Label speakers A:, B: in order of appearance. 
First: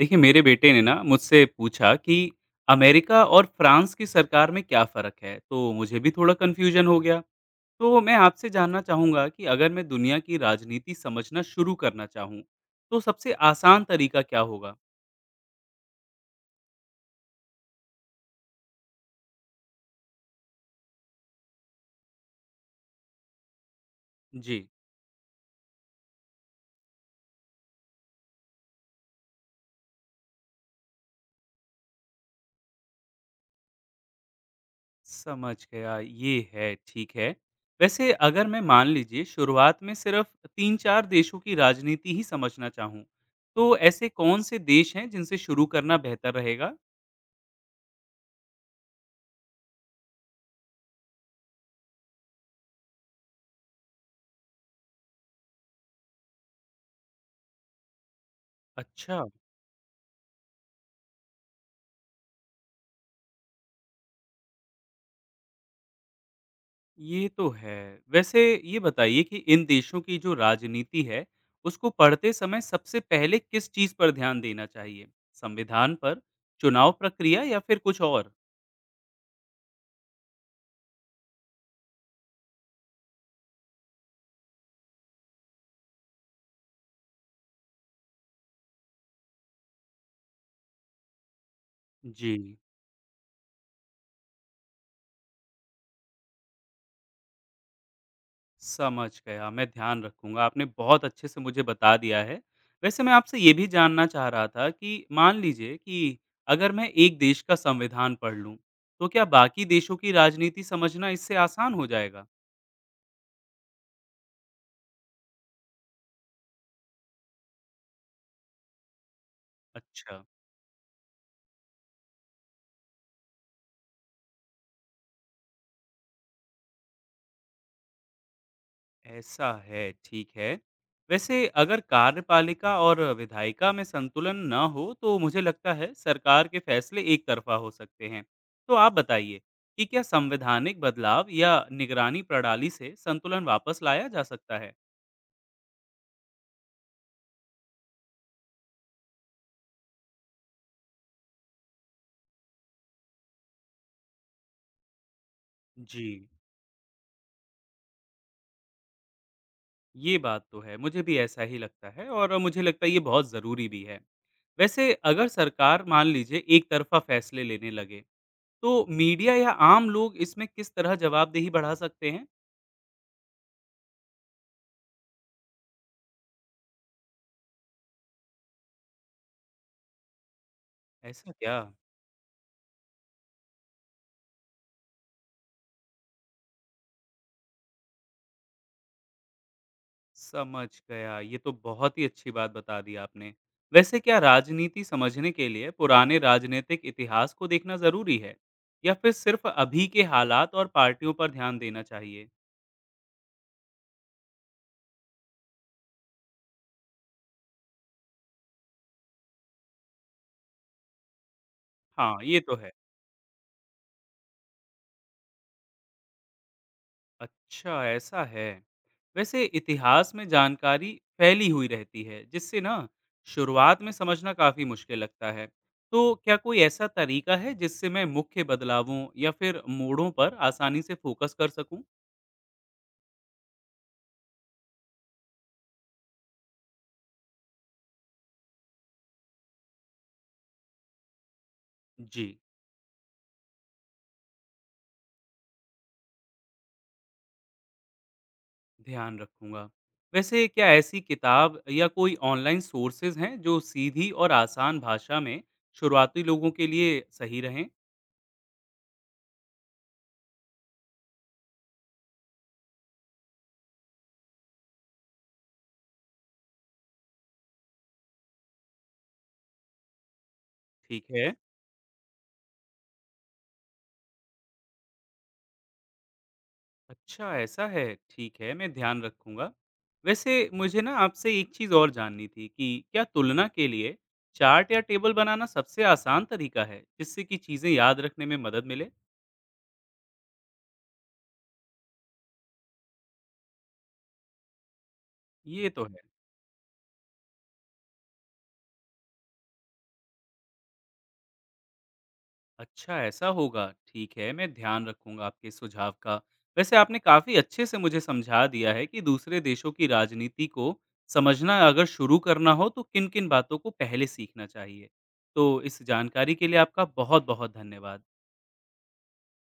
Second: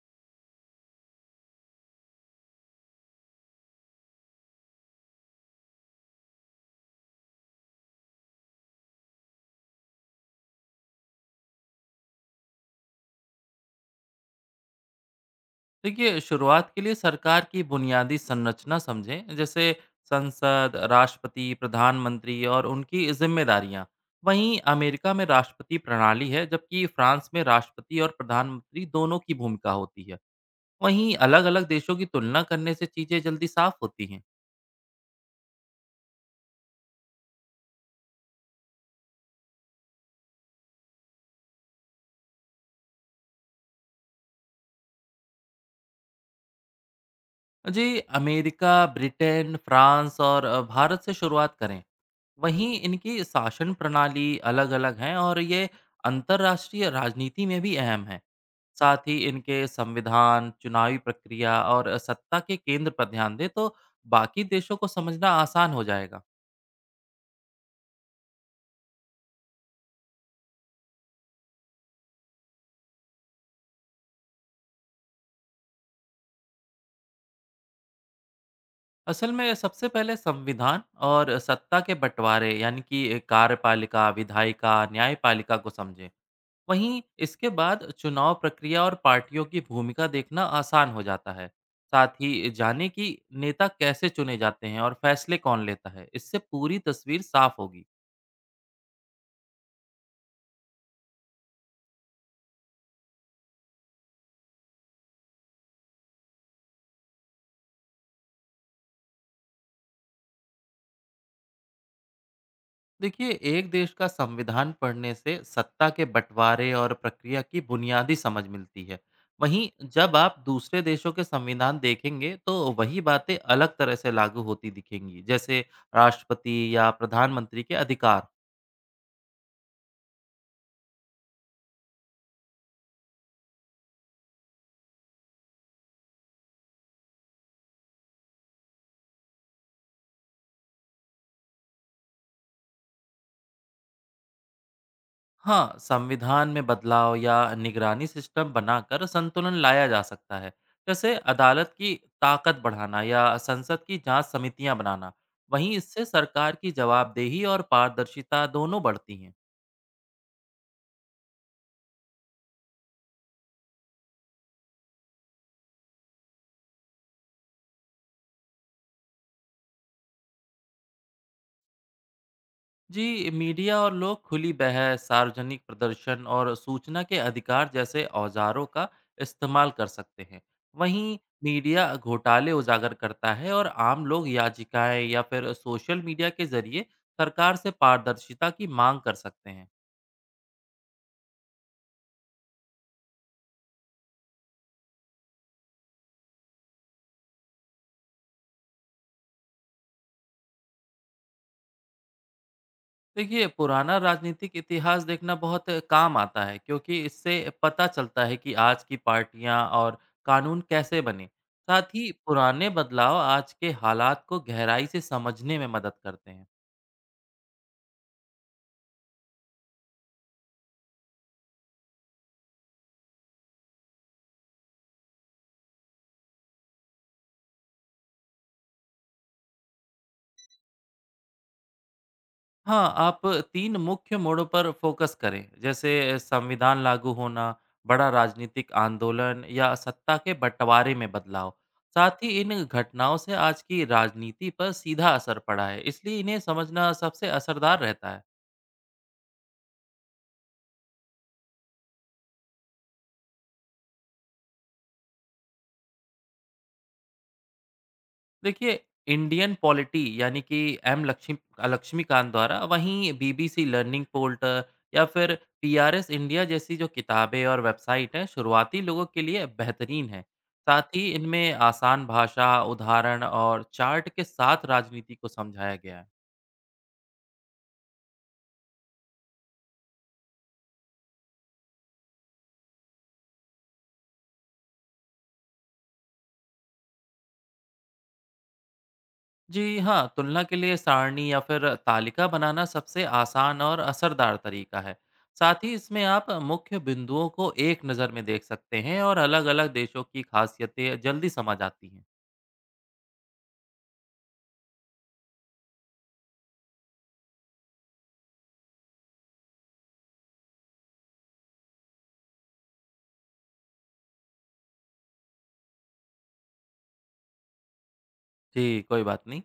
A: देखिए मेरे बेटे ने ना मुझसे पूछा कि अमेरिका और फ्रांस की सरकार में क्या फ़र्क है, तो मुझे भी थोड़ा कन्फ्यूजन हो गया। तो मैं आपसे जानना चाहूँगा कि अगर मैं दुनिया की राजनीति समझना शुरू करना चाहूँ तो सबसे आसान तरीका क्या होगा?
B: देखिए, शुरुआत के लिए सरकार की बुनियादी संरचना समझें। जैसे संसद, राष्ट्रपति, प्रधानमंत्री और उनकी जिम्मेदारियां। वहीं
A: जी,
B: अमेरिका में राष्ट्रपति प्रणाली है, जबकि फ्रांस में राष्ट्रपति और प्रधानमंत्री दोनों की भूमिका होती है। वहीं अलग अलग देशों की तुलना करने से चीज़ें जल्दी साफ होती हैं।
A: समझ गया। ये है, ठीक है। वैसे अगर मैं मान लीजिए शुरुआत में सिर्फ तीन चार देशों की राजनीति ही समझना चाहूँ, तो ऐसे कौन से देश हैं जिनसे शुरू करना बेहतर रहेगा?
B: जी, अमेरिका, ब्रिटेन, फ्रांस और भारत से शुरुआत करें। वहीं इनकी शासन प्रणाली अलग-अलग हैं और ये अंतर्राष्ट्रीय राजनीति में भी अहम है। साथ ही
A: अच्छा।
B: इनके संविधान, चुनावी प्रक्रिया और सत्ता के केंद्र पर ध्यान दें तो बाकी देशों को समझना आसान हो जाएगा।
A: ये तो है। वैसे ये बताइए कि इन देशों की जो राजनीति है, उसको पढ़ते समय सबसे पहले किस चीज़ पर ध्यान देना चाहिए? संविधान पर, चुनाव प्रक्रिया या फिर कुछ और?
B: असल में सबसे पहले संविधान और सत्ता के बंटवारे, यानी कि कार्यपालिका, विधायिका, न्यायपालिका को समझें। वहीं इसके बाद चुनाव प्रक्रिया और पार्टियों की भूमिका देखना आसान हो जाता है। साथ ही
A: जी,
B: जाने कि नेता कैसे चुने जाते हैं और फैसले कौन लेता है। इससे पूरी तस्वीर साफ होगी।
A: समझ गया, मैं ध्यान रखूँगा। आपने बहुत अच्छे से मुझे बता दिया है। वैसे मैं आपसे ये भी जानना चाह रहा था कि मान लीजिए कि अगर मैं एक देश का संविधान पढ़ लूँ, तो क्या बाकी देशों की राजनीति समझना इससे आसान हो जाएगा?
B: देखिए, एक देश का संविधान पढ़ने से सत्ता के बंटवारे और प्रक्रिया की बुनियादी समझ मिलती है। वहीं जब
A: अच्छा।
B: आप दूसरे देशों के संविधान देखेंगे तो वही बातें अलग तरह से लागू होती दिखेंगी। जैसे राष्ट्रपति या प्रधानमंत्री के अधिकार।
A: ऐसा है, ठीक है। वैसे अगर कार्यपालिका और विधायिका में संतुलन ना हो तो मुझे लगता है सरकार के फैसले एक तरफा हो सकते हैं। तो आप बताइए कि क्या संवैधानिक बदलाव या निगरानी प्रणाली से संतुलन वापस लाया जा सकता है?
B: हाँ, संविधान में बदलाव या निगरानी सिस्टम बनाकर संतुलन लाया जा सकता है। जैसे अदालत की ताकत बढ़ाना या संसद की जांच समितियां बनाना। वहीं इससे
A: जी,
B: सरकार की जवाबदेही और पारदर्शिता दोनों बढ़ती हैं।
A: ये बात तो है, मुझे भी ऐसा ही लगता है और मुझे लगता है ये बहुत ज़रूरी भी है। वैसे अगर सरकार मान लीजिए एक तरफा फैसले लेने लगे, तो मीडिया या आम लोग इसमें किस तरह जवाबदेही बढ़ा सकते हैं?
B: जी, मीडिया और लोग खुली बहस, सार्वजनिक प्रदर्शन और सूचना के अधिकार जैसे औजारों का इस्तेमाल कर सकते हैं। वहीं
A: ऐसा क्या?
B: मीडिया घोटाले उजागर करता है और आम लोग याचिकाएं या फिर सोशल मीडिया के जरिए सरकार से पारदर्शिता की मांग कर सकते हैं।
A: समझ गया। ये तो बहुत ही अच्छी बात बता दी आपने। वैसे क्या राजनीति समझने के लिए पुराने राजनीतिक इतिहास को देखना ज़रूरी है? या फिर सिर्फ़ अभी के हालात और पार्टियों पर ध्यान देना चाहिए?
B: देखिए, पुराना राजनीतिक इतिहास देखना बहुत काम आता है, क्योंकि इससे पता चलता है कि आज की पार्टियां और कानून कैसे बने। साथ ही
A: हाँ, ये तो
B: पुराने
A: है।
B: बदलाव आज के हालात को गहराई से समझने में मदद करते हैं।
A: अच्छा, ऐसा है। वैसे इतिहास में जानकारी फैली हुई रहती है, जिससे ना शुरुआत में समझना काफ़ी मुश्किल लगता है। तो क्या कोई ऐसा तरीका है जिससे मैं मुख्य बदलावों या फिर मोड़ों पर आसानी से फ़ोकस कर सकूँ?
B: हाँ, आप तीन मुख्य मोड़ों पर फोकस करें। जैसे संविधान लागू होना, बड़ा राजनीतिक आंदोलन या सत्ता के बंटवारे में बदलाव। साथ
A: जी।
B: ही इन घटनाओं से आज की राजनीति पर सीधा असर पड़ा है, इसलिए इन्हें समझना सबसे असरदार रहता है।
A: ध्यान रखूंगा। वैसे क्या ऐसी किताब या कोई ऑनलाइन सोर्सेज हैं जो सीधी और आसान भाषा में शुरुआती लोगों के लिए सही रहें?
B: देखिए, इंडियन पॉलिटी, यानी कि एम लक्ष्मी लक्ष्मीकांत द्वारा। वहीं बीबीसी लर्निंग पोर्टल या फिर पीआरएस इंडिया जैसी जो किताबें और वेबसाइट हैं, शुरुआती लोगों के लिए बेहतरीन हैं। साथ
A: ठीक
B: ही
A: है।
B: इनमें आसान भाषा, उदाहरण और चार्ट के साथ राजनीति को समझाया गया है।
A: अच्छा, ऐसा है, ठीक है, मैं ध्यान रखूंगा। वैसे मुझे ना आपसे एक चीज़ और जाननी थी कि क्या तुलना के लिए चार्ट या टेबल बनाना सबसे आसान तरीका है जिससे कि चीज़ें याद रखने में मदद मिले?
B: जी हाँ, तुलना के लिए सारणी या फिर तालिका बनाना सबसे आसान और असरदार तरीका है। साथ
A: ये
B: ही
A: तो है।
B: इसमें आप मुख्य बिंदुओं को एक नज़र में देख सकते हैं और अलग-अलग देशों की खासियतें जल्दी समझ आती हैं।
A: अच्छा, ऐसा होगा, ठीक है, मैं ध्यान रखूंगा आपके इस सुझाव का। वैसे आपने काफी अच्छे से मुझे समझा दिया है कि दूसरे देशों की राजनीति को समझना अगर शुरू करना हो तो किन किन बातों को पहले सीखना चाहिए। तो इस जानकारी के लिए आपका बहुत बहुत धन्यवाद।
B: जी, कोई बात नहीं।